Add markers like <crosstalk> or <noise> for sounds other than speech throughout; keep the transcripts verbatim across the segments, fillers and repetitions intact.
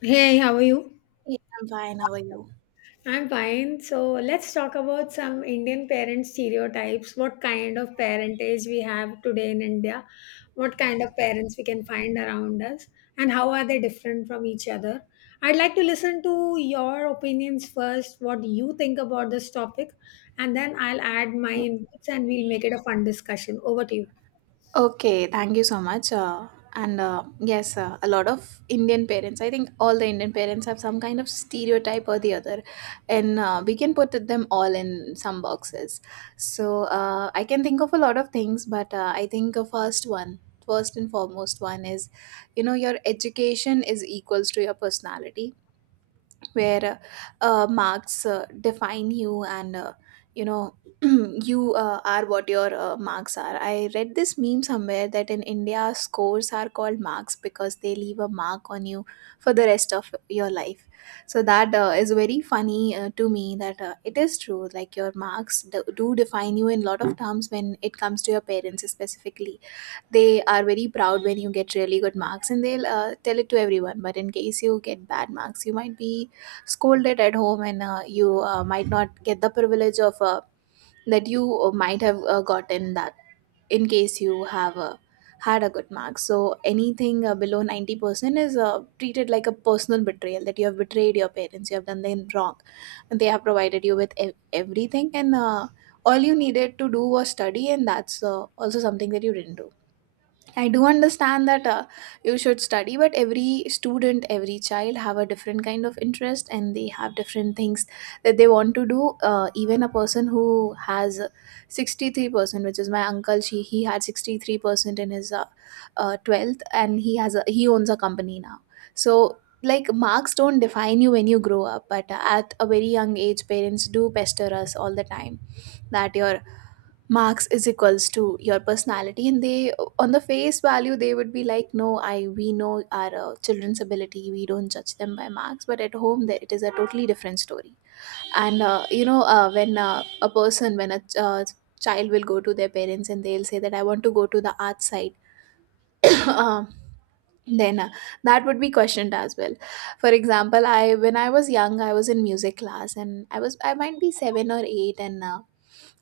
Hey, how are you? Yeah, I'm fine. How are you? I'm fine. So let's talk about some Indian parent stereotypes. What kind of parentage we have today in India? What kind of parents we can find around us? And how are they different from each other? I'd like to listen to your opinions first, what you think about this topic, and then I'll add my inputs and we'll make it a fun discussion. Over to you. Okay, thank you so much. Uh, and uh, yes, uh, a lot of Indian parents, I think all the Indian parents have some kind of stereotype or the other, and uh, we can put them all in some boxes. So uh, I can think of a lot of things, but uh, I think a first one, first and foremost one is, you know, your education is equals to your personality. Where uh, uh, Marks uh, define you, and uh, you know <clears throat> you uh, are what your uh, marks are. I read this meme somewhere that in India, scores are called marks because they leave a mark on you for the rest of your life. So that uh, is very funny uh, to me, that uh, it is true. Like your marks do, do define you in lot of terms when it comes to your parents specifically. They are very proud when you get really good marks, and they'll uh, tell it to everyone, but in case you get bad marks, you might be scolded at home, and uh, you uh, might not get the privilege of uh, that you uh, might have uh, gotten that in case you have uh, had a good mark. So anything uh, below ninety percent is uh, treated like a personal betrayal, that you have betrayed your parents, you have done them wrong, and they have provided you with ev- everything, and uh, all you needed to do was study, and that's uh, also something that you didn't do. I do understand that uh, you should study, but every student, every child have a different kind of interest and they have different things that they want to do. Uh, even a person who has sixty-three percent, which is my uncle, she, he had sixty-three percent in his uh, uh, twelfth, and he has a, he owns a company now. So like marks don't define you when you grow up, but at a very young age, parents do pester us all the time that your marks is equals to your personality, and they on the face value they would be like, no, I we know our uh, children's ability, we don't judge them by marks, but at home there, it is a totally different story. And uh, you know uh, when uh, a person when a ch- uh, child will go to their parents and they'll say that I want to go to the art side, <laughs> <clears throat> um, then uh, that would be questioned as well. For example, I when I was young, I was in music class, and i was I might be seven or eight, and uh,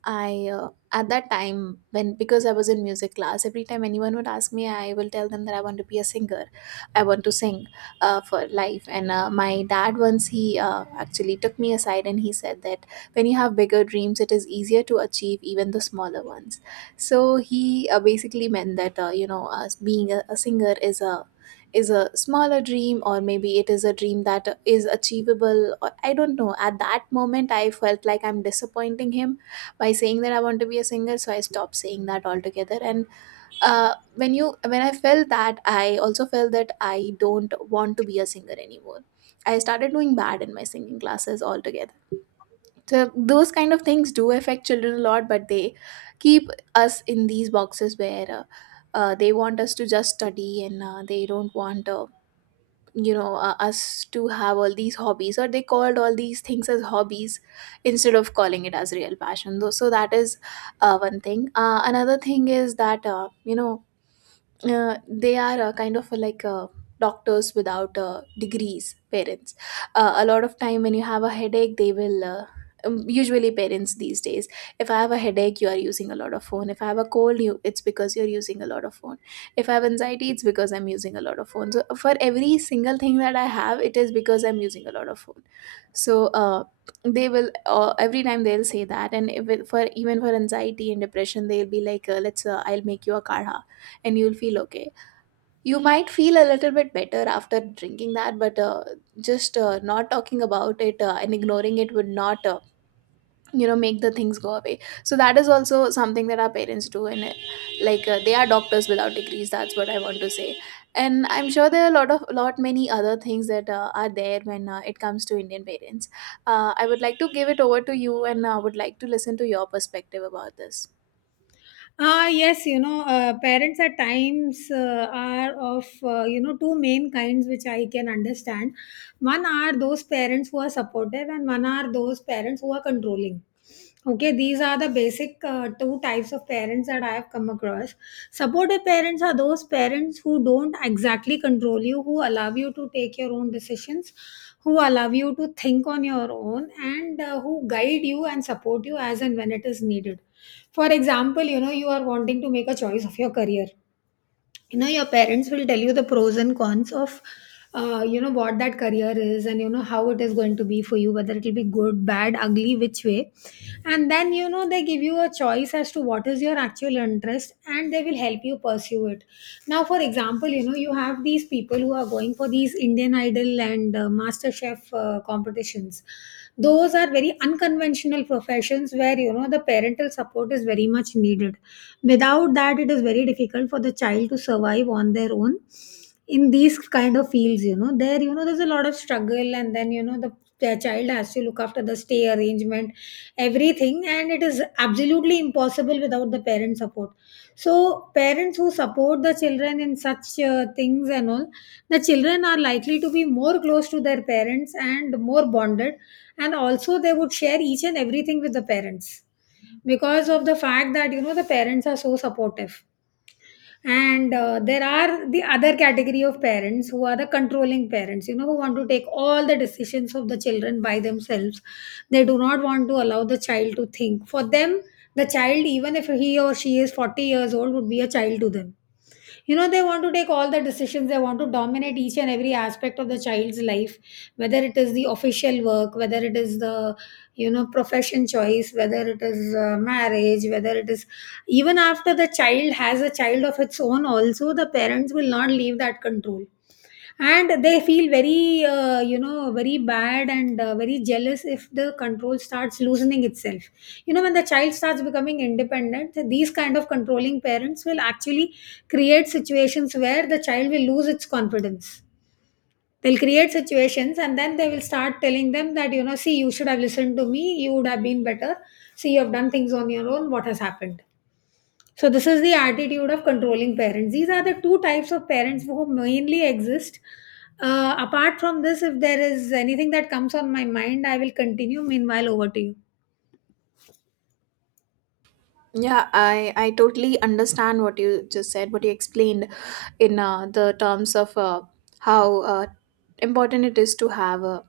I uh, at that time, when, because I was in music class, every time anyone would ask me, I will tell them that I want to be a singer. I want to sing uh, for life. And uh, my dad once, he uh, actually took me aside and he said that when you have bigger dreams, it is easier to achieve even the smaller ones. So he uh, basically meant that uh, you know us being a, a singer is a is a smaller dream, or maybe it is a dream that is achievable, or I don't know. At that moment, I felt like I'm disappointing him by saying that I want to be a singer, so I stopped saying that altogether. And uh, when you when I felt that, I also felt that I don't want to be a singer anymore. I started doing bad in my singing classes altogether. So those kind of things do affect children a lot, but they keep us in these boxes where uh, uh, they want us to just study, and uh, they don't want uh, you know uh, us to have all these hobbies, or they called all these things as hobbies instead of calling it as real passion though. So that is uh, one thing. Uh, another thing is that uh, you know uh, they are uh, kind of uh, like uh, doctors without uh, degrees parents. Uh, a lot of time, when you have a headache, they will uh, um, usually parents these days, if I have a headache, you are using a lot of phone. If I have a cold, you it's because you're using a lot of phone. If I have anxiety, it's because I'm using a lot of phone. So for every single thing that I have, it is because I'm using a lot of phone. So uh, they will uh, every time they'll say that. And if it, for even for anxiety and depression, they'll be like, uh, let's uh, I'll make you a kaha and you'll feel okay. You might feel a little bit better after drinking that, but uh, just uh, not talking about it uh, and ignoring it would not, uh, you know, make the things go away. So that is also something that our parents do, and uh, like uh, they are doctors without degrees. That's what I want to say. And I'm sure there are a lot of lot many other things that uh, are there when uh, it comes to Indian parents. Uh, I would like to give it over to you, and I would like to listen to your perspective about this. Ah, yes, you know, uh, parents at times uh, are of, uh, you know, two main kinds which I can understand. One are those parents who are supportive, and one are those parents who are controlling. Okay, these are the basic uh, two types of parents that I have come across. Supportive parents are those parents who don't exactly control you, who allow you to take your own decisions, who allow you to think on your own, and uh, who guide you and support you as and when it is needed. For example, you know, you are wanting to make a choice of your career. You know, your parents will tell you the pros and cons of uh, you know, what that career is, and you know how it is going to be for you, whether it will be good, bad, ugly, which way. And then, you know, they give you a choice as to what is your actual interest, and they will help you pursue it. Now for example, you know, you have these people who are going for these Indian Idol and uh, Master Chef uh, competitions. Those are very unconventional professions where, you know, the parental support is very much needed. Without that, it is very difficult for the child to survive on their own. In these kind of fields, you know, there, you know, there's a lot of struggle, and then, you know, the their child has to look after the stay arrangement, everything, and it is absolutely impossible without the parent support. So parents who support the children in such uh, things and all, the children are likely to be more close to their parents and more bonded, and also they would share each and everything with the parents because of the fact that, you know, the parents are so supportive. And uh, there are the other category of parents who are the controlling parents, you know, who want to take all the decisions of the children by themselves. They do not want to allow the child to think for them. The child, even if he or she is forty years old, would be a child to them. You know, they want to take all the decisions, they want to dominate each and every aspect of the child's life, whether it is the official work, whether it is the, you know, profession choice, whether it is uh, marriage, whether it is even after the child has a child of its own also, the parents will not leave that control. And they feel very uh, you know, very bad and uh, very jealous if the control starts loosening itself. You know, when the child starts becoming independent, these kind of controlling parents will actually create situations where the child will lose its confidence. They'll create situations, and then they will start telling them that, you know, see, you should have listened to me, you would have been better. See, you have done things on your own, what has happened. So this is the attitude of controlling parents. These are the two types of parents who mainly exist. Uh, apart from this, if there is anything that comes on my mind, I will continue. Meanwhile, over to you. Yeah, I, I totally understand what you just said, what you explained in uh, the terms of uh, how uh, important it is to have a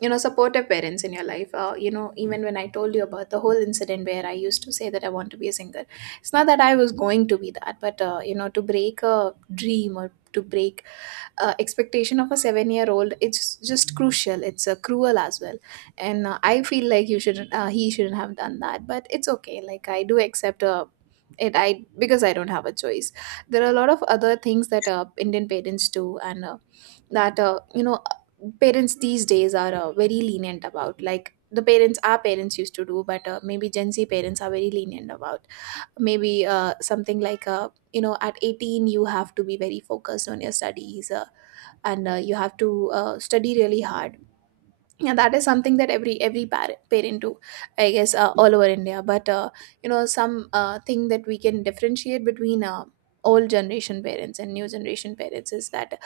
you know supportive parents in your life. Uh, you know even when I told you about the whole incident where I used to say that I want to be a singer, it's not that I was going to be that, but uh, you know to break a dream or to break uh, expectation of a seven year old, it's just crucial, it's uh, cruel as well. And uh, I feel like you shouldn't uh, he shouldn't have done that, but it's okay. Like I do accept uh, it, I because I don't have a choice. There are a lot of other things that uh, Indian parents do, and uh, that uh, you know parents these days are uh, very lenient. About like the parents our parents used to do, but uh, maybe gen Z parents are very lenient about maybe uh, something like, uh, you know at eighteen you have to be very focused on your studies, uh, and uh, you have to uh, study really hard. And that is something that every every par- parent do, I guess, uh, all over India. But uh, you know some uh, thing that we can differentiate between uh, old generation parents and new generation parents is that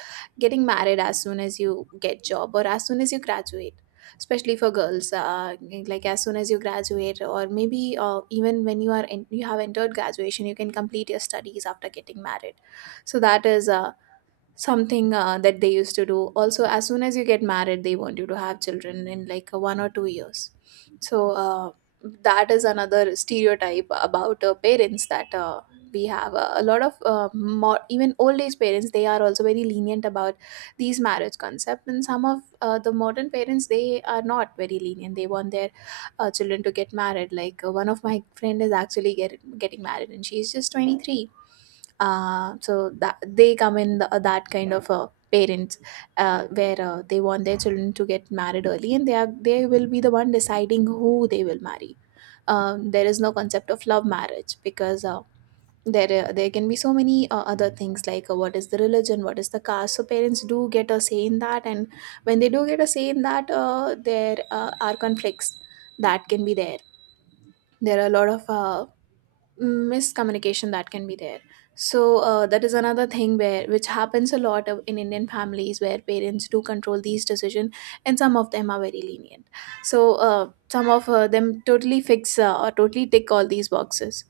getting married as soon as you get job, or as soon as you graduate, especially for girls. Uh, like as soon as you graduate, or maybe uh, even when you are in, you have entered graduation, you can complete your studies after getting married. So that is uh, something uh, that they used to do. Also, as soon as you get married, they want you to have children in like uh, one or two years. So uh, that is another stereotype about uh, parents, that uh, we have uh, a lot of uh, more, even old age parents, they are also very lenient about these marriage concept. And some of uh, the modern parents, they are not very lenient, they want their uh, children to get married. Like uh, one of my friend is actually get, getting married and she's just twenty-three. Uh, so that they come in the, uh, that kind of uh, parents uh, where uh, they want their children to get married early, and they are they will be the one deciding who they will marry. Um, there is no concept of love marriage, because uh, there uh, there can be so many uh, other things, like uh, what is the religion, what is the caste. So parents do get a say in that, and when they do get a say in that, uh, there uh, are conflicts that can be there. There are a lot of uh, miscommunication that can be there. So uh, that is another thing where which happens a lot of, in Indian families, where parents do control these decisions, and some of them are very lenient. So uh, some of uh, them totally fix uh, or totally tick all these boxes.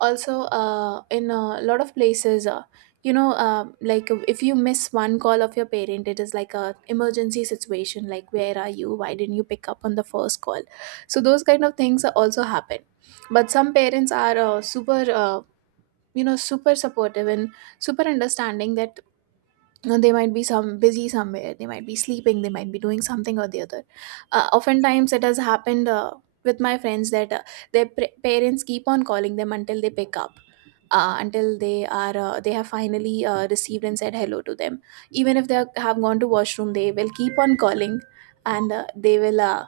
Also uh, in a lot of places, uh, you know uh, like if you miss one call of your parent, it is like a emergency situation, like where are you, why didn't you pick up on the first call. So those kind of things also happen. But some parents are uh, super uh, you know super supportive, and super understanding, that uh, they might be some busy somewhere, they might be sleeping, they might be doing something or the other. Uh, oftentimes it has happened uh, with My friends, that uh, their pr- parents keep on calling them until they pick up, uh, until they are uh, they have finally uh, received and said hello to them, even if they are, have gone to washroom. They will keep on calling, and uh, they will uh,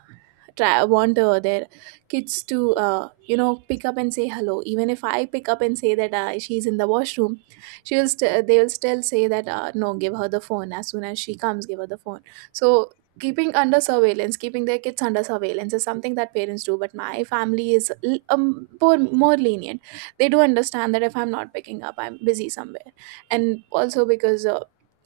try want uh, their kids to uh, you know pick up and say hello. Even if I pick up and say that uh, she's in the washroom, she will st- they will still say that uh, no, give her the phone as soon as she comes, give her the phone. So keeping under surveillance, keeping their kids under surveillance is something that parents do, but my family is l- um, more, more lenient. They do understand that if I'm not picking up, I'm busy somewhere. And also because uh,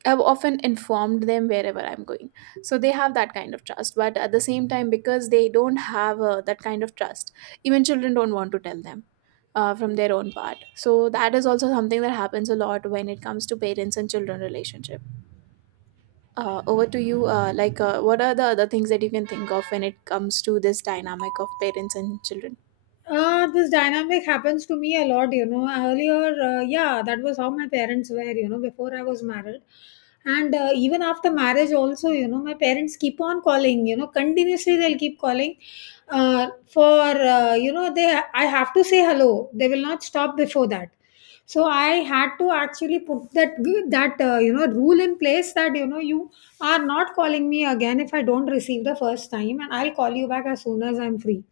I've often informed them wherever I'm going. So they have that kind of trust. But at the same time, because they don't have uh, that kind of trust, even children don't want to tell them uh, from their own part. So that is also something that happens a lot when it comes to parents and children relationship. Uh, over to you. Uh, like, uh, what are the other things that you can think of when it comes to this dynamic of parents and children? Uh, this dynamic happens to me a lot, you know. Earlier, uh, yeah, that was how my parents were, you know, before I was married. And uh, even after marriage also, you know, my parents keep on calling, you know, continuously they'll keep calling. Uh, for, uh, you know, they I have to say hello. They will not stop before that. So I had to actually put that that uh, you know, rule in place, that you know, you are not calling me again if I don't receive the first time, and I'll call you back as soon as I'm free.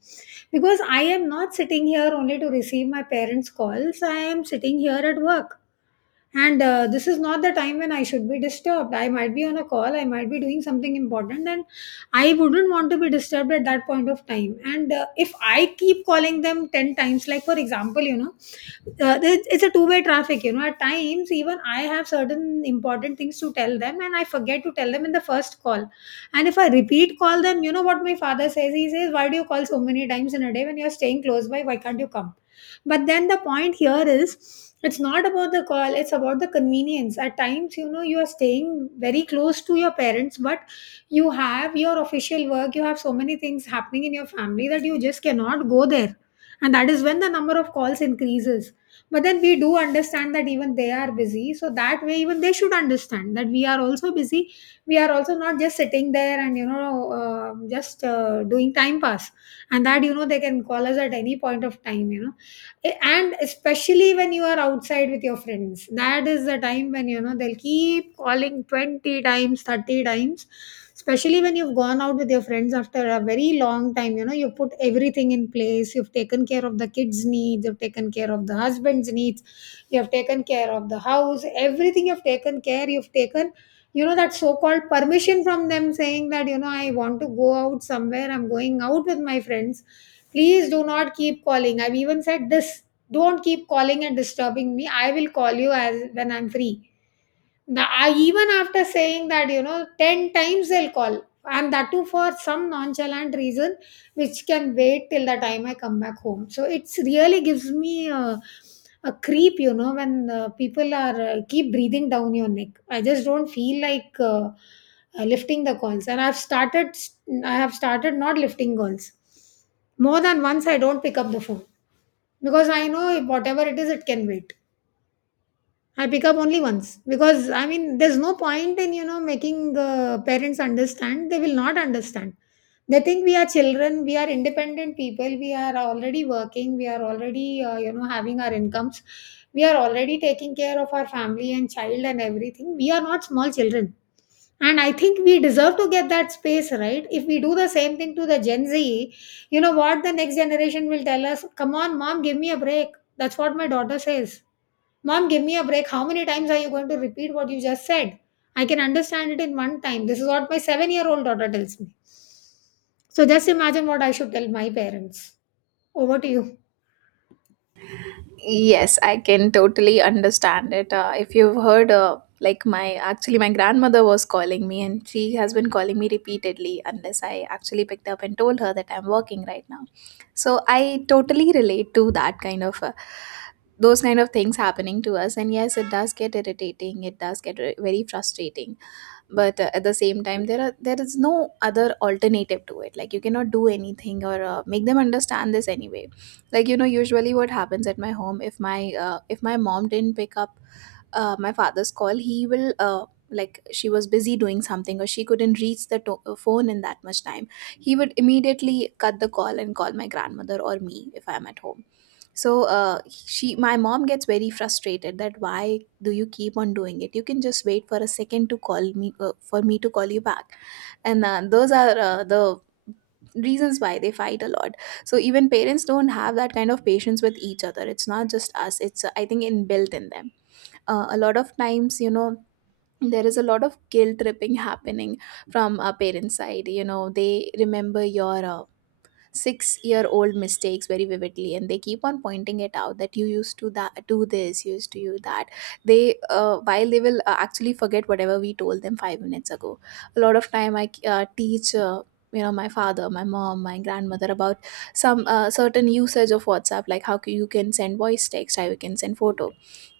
Because I am not sitting here only to receive my parents' calls, I am sitting here at work. And uh, this is not the time when I should be disturbed. I might be on a call, I might be doing something important, and I wouldn't want to be disturbed at that point of time. And uh, if I keep calling them ten times, like for example, you know, uh, it's it's a two way traffic, you know. At times, even I have certain important things to tell them, and I forget to tell them in the first call. And if I repeat call them, you know what my father says, he says, why do you call so many times in a day when you're staying close by, why can't you come? But then the point here is, it's not about the call, it's about the convenience. At times, you know, you are staying very close to your parents, but you have your official work, you have so many things happening in your family that you just cannot go there. And that is when the number of calls increases. But then we do understand that even they are busy. So that way, even they should understand that we are also busy. We are also not just sitting there and, you know, uh, just uh, doing time pass. And that, you know, they can call us at any point of time, you know. Eh, and especially when you are outside with your friends, that is the time when you know, they'll keep calling twenty times, thirty times, especially when you've gone out with your friends after a very long time. You know, you put everything in place, you've taken care of the kids' needs, you've taken care of the husband's needs, you have taken care of the house, everything you've taken care, you've taken, you know, that so called permission from them, saying that, you know, I want to go out somewhere, I'm going out with my friends, please do not keep calling. I've even said this, don't keep calling and disturbing me, I will call you as when I'm free. The, I, even after saying that, you know, ten times they'll call, and that too for some nonchalant reason, which can wait till the time I come back home. So it's really gives me a, a creep, you know, when uh, people are uh, keep breathing down your neck. I just don't feel like uh, uh, lifting the calls, and I've started, I have started not lifting calls. More than once, I don't pick up the phone because I know whatever it is, it can wait. I pick up only once because, I mean, there's no point in, you know, making uh, parents understand. They will not understand. They think we are children. We are independent people. We are already working. We are already uh, you know, having our incomes. We are already taking care of our family and child and everything. We are not small children. And I think we deserve to get that space, right? If we do the same thing to the Gen Z, you know what the next generation will tell us? Come on, Mom, give me a break. That's what my daughter says. Mom, give me a break. How many times are you going to repeat what you just said? I can understand it in one time. This is what my seven year old daughter tells me. So just imagine what I should tell my parents. Over to you. Yes, I can totally understand it. Uh, if you've heard, uh, like my actually my grandmother was calling me, and she has been calling me repeatedly unless I actually picked up and told her that I'm working right now. So I totally relate to that kind of uh, those kind of things happening to us. And yes, it does get irritating. It does get re- very frustrating, but uh, at the same time there are there is no other alternative to it. Like you cannot do anything or uh, make them understand this anyway. Like, you know, usually what happens at my home, if my uh, if my mom didn't pick up uh, my father's call, he will uh, like she was busy doing something or she couldn't reach the to- uh, phone in that much time, he would immediately cut the call and call my grandmother or me if I'm at home. So uh, she, my mom gets very frustrated that why do you keep on doing it? You can just wait for a second to call me, uh, for me to call you back. And uh, those are uh, the reasons why they fight a lot. So even parents don't have that kind of patience with each other. It's not just us, it's uh, I think inbuilt in them. Uh, a lot of times, you know, there is a lot of guilt tripping happening from our parents side. You know, they remember your uh, six year old mistakes very vividly and they keep on pointing it out that you used to that do this, you used to do that. They uh, while they will uh, actually forget whatever we told them five minutes ago. A lot of time I uh, teach uh, you know, my father, my mom, my grandmother about some uh, certain usage of WhatsApp, like how c- you can send voice text, how you can send photo.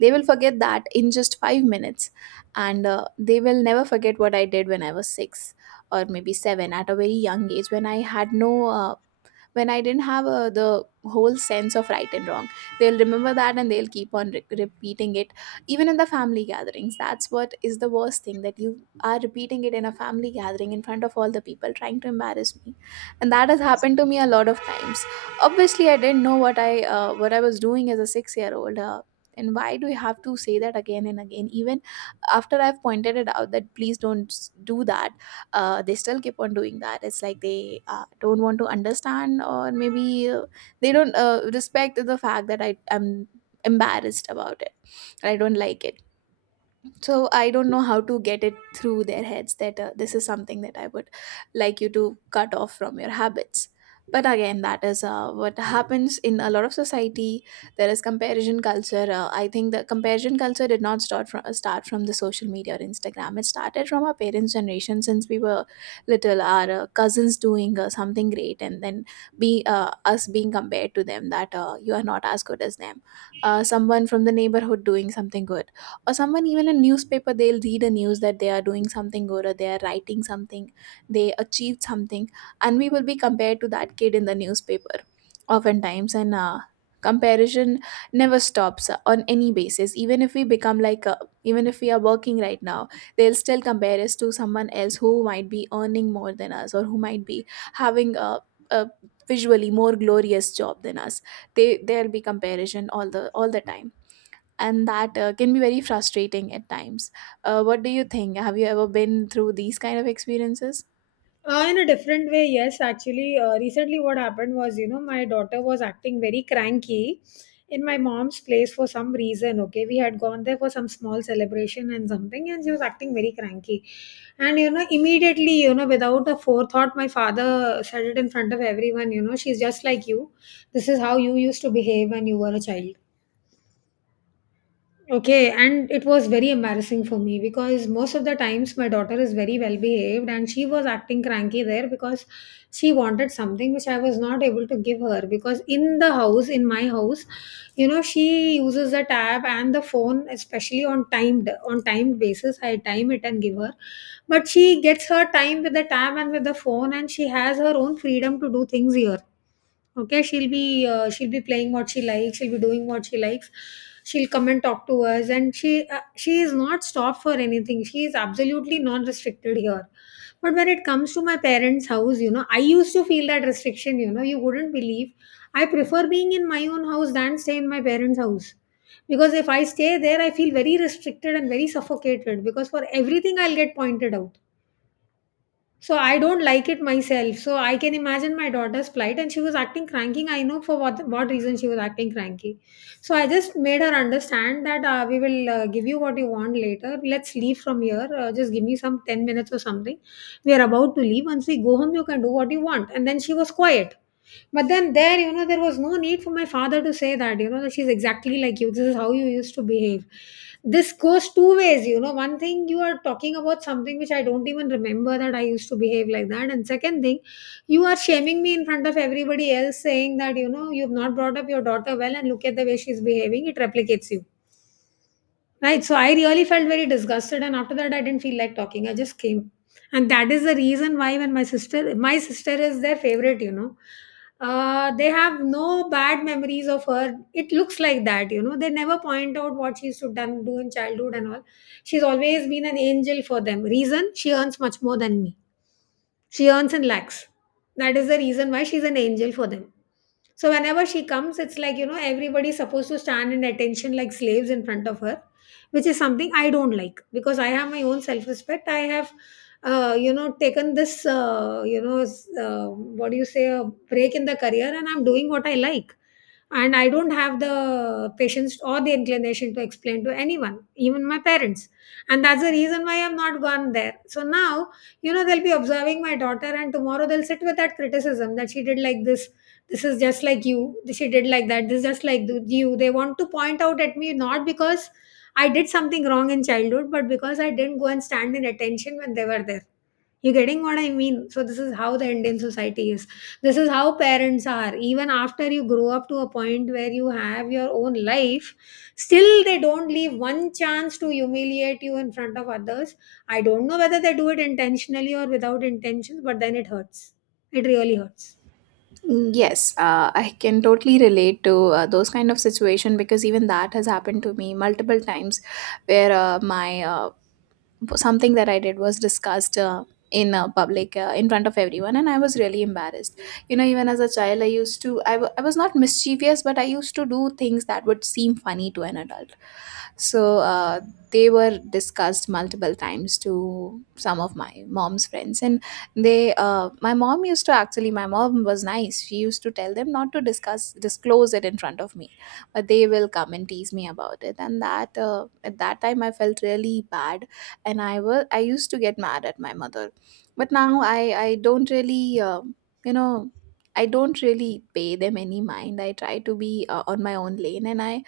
They will forget that in just five minutes. And uh, they will never forget what I did when I was six, or maybe seven, at a very young age when I had no uh, when I didn't have uh, the whole sense of right and wrong. They'll remember that and they'll keep on re- repeating it, even in the family gatherings. That's what is the worst thing, that you are repeating it in a family gathering in front of all the people, trying to embarrass me, and that has happened to me a lot of times. Obviously, I didn't know what I, uh, what I was doing as a six year old. Uh, and why do we have to say that again and again, even after I've pointed it out that please don't s- do that? Uh, they still keep on doing that. It's like they uh, don't want to understand, or maybe uh, they don't uh, respect the fact that I am embarrassed about it, I don't like it. So I don't know how to get it through their heads that uh, this is something that I would like you to cut off from your habits. But again, that is uh, what happens in a lot of society. There is comparison culture. uh, I think the comparison culture did not start from start from the social media or Instagram. It started from our parents generation. Since we were little, our uh, cousins doing uh, something great, and then be uh, us being compared to them, that uh, you are not as good as them. Uh, someone from the neighborhood doing something good, or someone, even a newspaper, they'll read a news that they are doing something good or they are writing something, they achieved something, and we will be compared to that kid in the newspaper oftentimes. And uh, Comparison never stops uh, on any basis. Even if we become like uh, even if we are working right now, they'll still compare us to someone else who might be earning more than us, or who might be having a, a visually more glorious job than us. They There'll be comparison all the all the time. And that uh, can be very frustrating at times. Uh, what do you think? Have you ever been through these kind of experiences? Uh, in a different way, yes. Actually, uh, recently what happened was, you know, my daughter was acting very cranky in my mom's place for some reason. Okay, we had gone there for some small celebration and something, and she was acting very cranky. And, you know, immediately, you know, without a forethought, my father said it in front of everyone, you know, she's just like you. This is how you used to behave when you were a child. Okay, and it was very embarrassing for me because most of the times my daughter is very well behaved, and she was acting cranky there because she wanted something which I was not able to give her because in the house, in my house, you know, she uses the tab and the phone especially on timed on timed basis. I time it and give her. But she gets her time with the tab and with the phone and she has her own freedom to do things here. Okay, she'll be uh, she'll be playing what she likes, she'll be doing what she likes, she'll come and talk to us, and she uh, she is not stopped for anything. She is absolutely not restricted here. But when it comes to my parents house, you know, I used to feel that restriction. You know, you wouldn't believe, I prefer being in my own house than stay in my parents house, because if I stay there I feel very restricted and very suffocated, because for everything I'll get pointed out. So I don't like it myself. So I can imagine my daughter's plight, and she was acting cranky. I know for what what reason she was acting cranky. So I just made her understand that uh, we will uh, give you what you want later. Let's leave from here. Uh, just give me some ten minutes or something. We are about to leave. Once we go home, you can do what you want. And then she was quiet. But then there, you know, there was no need for my father to say that, you know, that she's exactly like you. This is how you used to behave. This goes two ways, you know. One thing, you are talking about something which I don't even remember that I used to behave like that. And second thing, you are shaming me in front of everybody else, saying that, you know, you've not brought up your daughter well and look at the way she's behaving. It replicates you. Right. So I really felt very disgusted, and after that, I didn't feel like talking. I just came, and that is the reason why when my sister, my sister is their favorite. You know, uh, they have no bad memories of her. It looks like that. You know, they never point out what she used to done do in childhood and all. She's always been an angel for them. Reason she earns much more than me. She earns in lakhs. That is the reason why she's an angel for them. So whenever she comes, it's like, you know, everybody's supposed to stand in attention like slaves in front of her, which is something I don't like because I have my own self respect. I have, uh, you know, taken this, uh, you know, s- uh, what do you say, a break in the career, and I'm doing what I like, and I don't have the patience or the inclination to explain to anyone, even my parents. And that's the reason why I've not gone there. So now, you know, they'll be observing my daughter, and tomorrow they'll sit with that criticism that she did like this this is just like you, she did like that, this is just like th- you. They want to point out at me, not because I did something wrong in childhood, but because I didn't go and stand in attention when they were there. You're getting what I mean? So, this is how the Indian society is. This is how parents are. Even after you grow up to a point where you have your own life, still they don't leave one chance to humiliate you in front of others. I don't know whether they do it intentionally or without intentions, but then it hurts. It really hurts. Mm, yes, uh, I can totally relate to uh, those kind of situation, because even that has happened to me multiple times, where uh, my uh, something that I did was discussed uh, in uh, public, uh, in front of everyone, and I was really embarrassed. You know, even as a child, I used to I, w- I was not mischievous, but I used to do things that would seem funny to an adult. So uh, they were discussed multiple times to some of my mom's friends, and they uh, my mom used to, actually my mom was nice. She used to tell them not to discuss disclose it in front of me, but they will come and tease me about it, and that uh, at that time I felt really bad, and i was I used to get mad at my mother. But now i i don't really uh, you know I don't really pay them any mind. I try to be uh, on my own lane, and i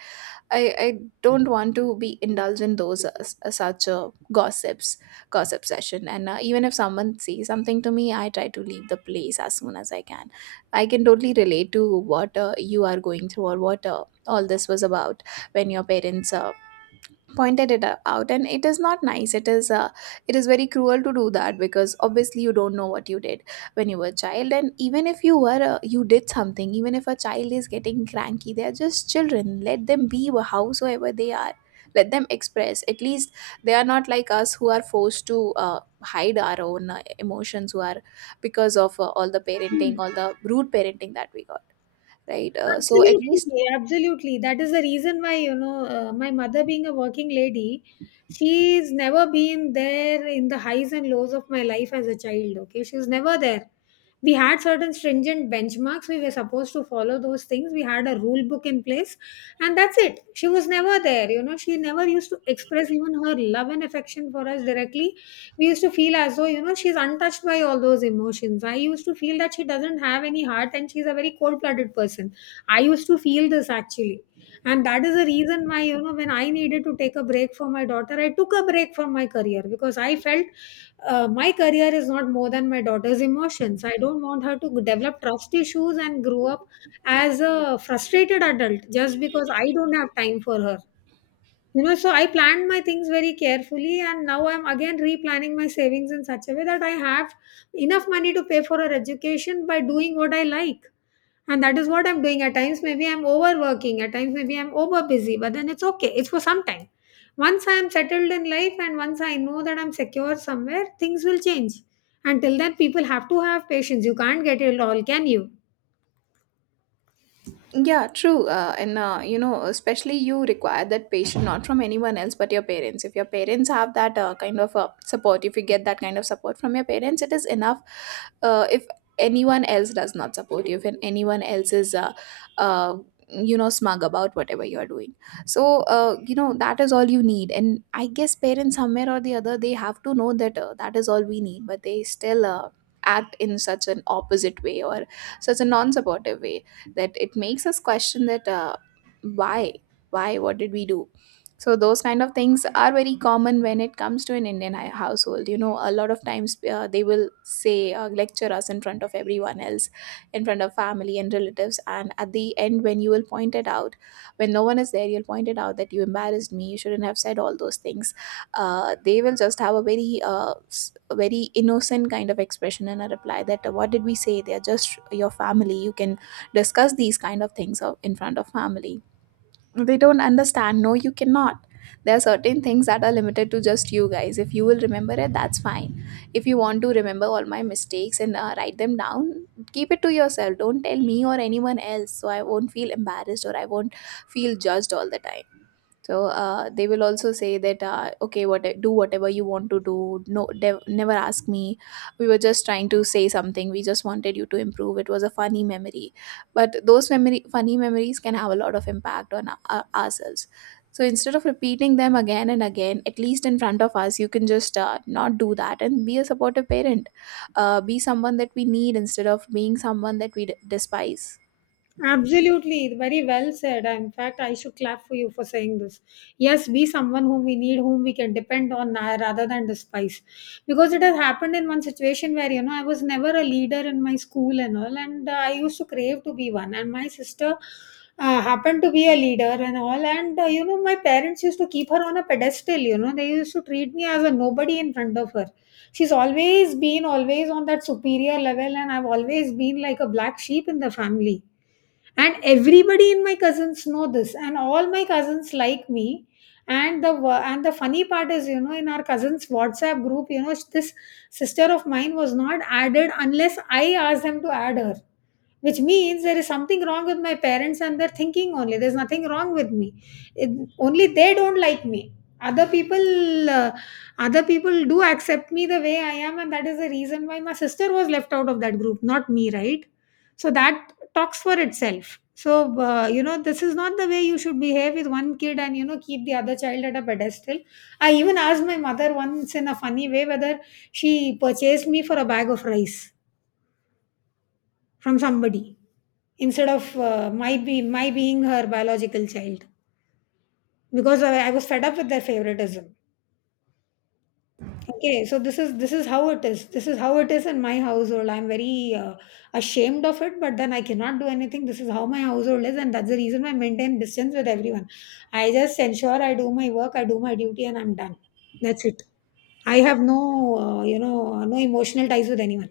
i, I don't want to be indulged in those uh, s- uh, such uh, gossips gossip session. And uh, even if someone says something to me, I try to leave the place as soon as I can. I can totally relate to what uh, you are going through, or what uh, all this was about, when your parents uh, pointed it o- out. And it is not nice. It is uh, it is very cruel to do that, because obviously you don't know what you did when you were a child. And even if you were uh, you did something, even if a child is getting cranky, they are just children. Let them be, wh- howsoever they are. Let them express at least. They are not like us, who are forced to uh, hide our own uh, emotions, who are, because of uh, all the parenting Hmm. all the rude parenting that we got, right? Uh, so at least, Absolutely, absolutely. That is the reason why, you know, uh, my mother being a working lady, she's never been there in the highs and lows of my life as a child. Okay, she was never there. We had certain stringent benchmarks. We were supposed to follow those things. We had a rule book in place, and that's it. She was never there. You know, she never used to express even her love and affection for us directly. We used to feel as though, you know, she's untouched by all those emotions. I used to feel that she doesn't have any heart and she's a very cold blooded person. I used to feel this actually. And that is the reason why, you know, when I needed to take a break for my daughter, I took a break from my career, because I felt uh, my career is not more than my daughter's emotions. I don't want her to develop trust issues and grow up as a frustrated adult just because I don't have time for her. You know, so I planned my things very carefully, and now I'm again replanning my savings in such a way that I have enough money to pay for her education by doing what I like. And that is what I'm doing. At times maybe I'm overworking, at times maybe I'm over busy, but then it's okay, it's for some time. Once I am settled in life and once I know that I'm secure somewhere, things will change. Until then people have to have patience. You can't get it all, can you? yeah, true. Uh, and uh, you know, especially you require that patience not from anyone else but your parents. If your parents have that uh, kind of uh, support, if you get that kind of support from your parents, it is enough. Uh, if anyone else does not support you, if an- anyone else is, uh, uh, you know, smug about whatever you are doing, so uh, you know, that is all you need. And I guess parents, somewhere or the other, they have to know that uh, that is all we need, but they still uh, act in such an opposite way, or such a non-supportive way, that it makes us question that, uh, why why, what did we do? So those kind of things are very common when it comes to an Indian hi- household. You know, a lot of times uh, they will say uh, lecture us in front of everyone else, in front of family and relatives. And at the end, when you will point it out, when no one is there, you'll point it out that you embarrassed me, you shouldn't have said all those things. Uh, they will just have a very uh, s- a very innocent kind of expression and a reply that, uh, what did we say? They're just your family, you can discuss these kind of things out in front of family. They don't understand, no, you cannot. There are certain things that are limited to just you guys. If you will remember it, that's fine. If you want to remember all my mistakes, and uh, write them down, keep it to yourself, don't tell me or anyone else, so I won't feel embarrassed, or I won't feel judged all the time. So uh, they will also say that, uh, okay, what do whatever you want to do, no dev- never ask me. We were just trying to say something, we just wanted you to improve, it was a funny memory. But those memory funny memories can have a lot of impact on our, ourselves. So instead of repeating them again and again, at least in front of us, you can just uh, not do that and be a supportive parent. Uh, be someone that we need, instead of being someone that we d- despise. Absolutely, very well said. In fact, I should clap for you for saying this. Yes, be someone whom we need, whom we can depend on, uh, rather than despise. Because it has happened in one situation where, you know, I was never a leader in my school and all, and uh, I used to crave to be one. And my sister uh, happened to be a leader and all, and, uh, you know, my parents used to keep her on a pedestal, you know, they used to treat me as a nobody in front of her. She's always been always on that superior level, and I've always been like a black sheep in the family. And everybody in my cousins know this, and all my cousins like me. And the wo- and the funny part is, you know, in our cousins WhatsApp group, you know, this sister of mine was not added unless I asked them to add her. Which means there is something wrong with my parents and their thinking only. There's nothing wrong with me. It, only they don't like me. Other people, uh, Other people do accept me the way I am, and that is the reason why my sister was left out of that group, not me, right? So that talks for itself. So uh, you know, this is not the way you should behave with one kid, and you know, keep the other child at a pedestal. I even asked my mother once in a funny way whether she purchased me for a bag of rice from somebody instead of uh, my be my being her biological child, because I, I was fed up with their favoritism. Okay, so this is this is how it is, this is how it is in my household. I'm very uh, ashamed of it, but then I cannot do anything. This is how my household is, and that's the reason I maintain distance with everyone. I just ensure I do my work, I do my duty, and I'm done. That's it. I have no uh, you know, no emotional ties with anyone.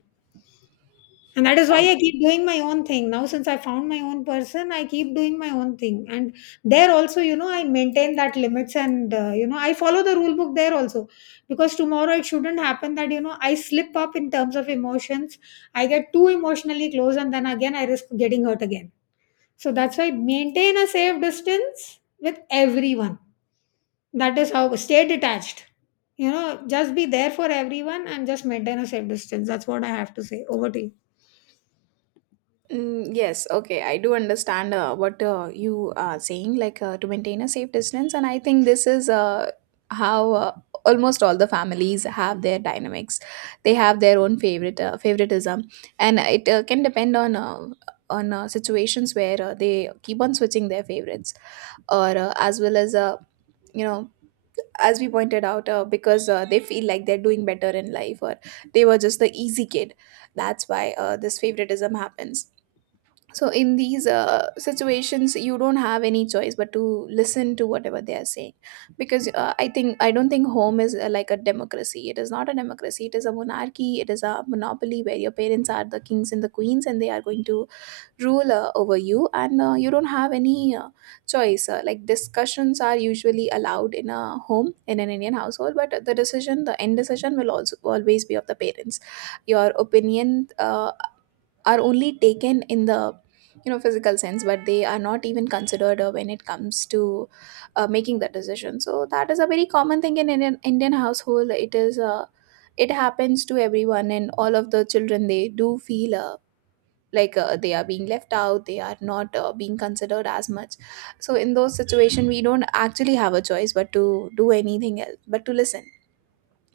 And that is why I keep doing my own thing. Now, since I found my own person, I keep doing my own thing. And there also, you know, I maintain that limits, and, uh, you know, I follow the rule book there also. Because tomorrow it shouldn't happen that, you know, I slip up in terms of emotions. I get too emotionally close and then again I risk getting hurt again. So that's why maintain a safe distance with everyone. That is how stay detached. You know, just be there for everyone and just maintain a safe distance. That's what I have to say. Over to you. Mm, yes, okay, I do understand uh, what uh, you are saying, like uh, to maintain a safe distance. And I think this is uh, how uh, almost all the families have their dynamics. They have their own favorite uh, favoritism, and it uh, can depend on uh, on uh, situations where uh, they keep on switching their favorites, or uh, as well as uh, you know. As we pointed out, uh, because uh, they feel like they're doing better in life, or they were just the easy kid. That's why uh, this favoritism happens. So in these uh, situations, you don't have any choice but to listen to whatever they are saying, because uh, i think i don't think home is uh, like a democracy. It is not a democracy, it is a monarchy, it is a monopoly, where your parents are the kings and the queens, and they are going to rule uh, over you, and uh, you don't have any uh, choice. Uh, like discussions are usually allowed in a home, in an Indian household, but the decision, the end decision will also always be of the parents. Your opinion uh, are only taken in the, you know, physical sense, but they are not even considered uh, when it comes to uh, making that decision. So that is a very common thing in Indian, Indian household. It is uh, it happens to everyone, and all of the children, they do feel uh, like uh, they are being left out, they are not uh, being considered as much. So in those situations, we don't actually have a choice but to do anything else but to listen.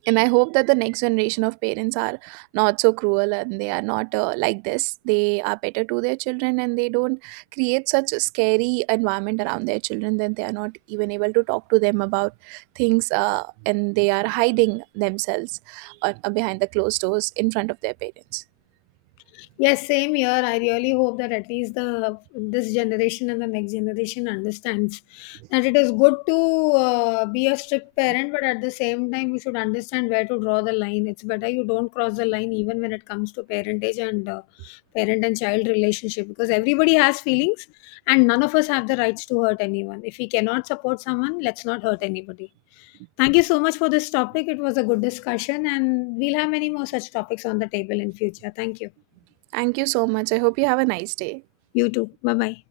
And I hope that the next generation of parents are not so cruel, and they are not uh, like this, they are better to their children, and they don't create such a scary environment around their children that they are not even able to talk to them about things, uh, and they are hiding themselves uh, behind the closed doors in front of their parents. Yes, same here. I really hope that at least the this generation and the next generation understands that it is good to uh, be a strict parent, but at the same time, you should understand where to draw the line. It's better you don't cross the line even when it comes to parentage and uh, parent and child relationship, because everybody has feelings, and none of us have the rights to hurt anyone. If we cannot support someone, let's not hurt anybody. Thank you so much for this topic. It was a good discussion, and we'll have many more such topics on the table in future. Thank you. Thank you so much, I hope you have a nice day. You too. Bye bye.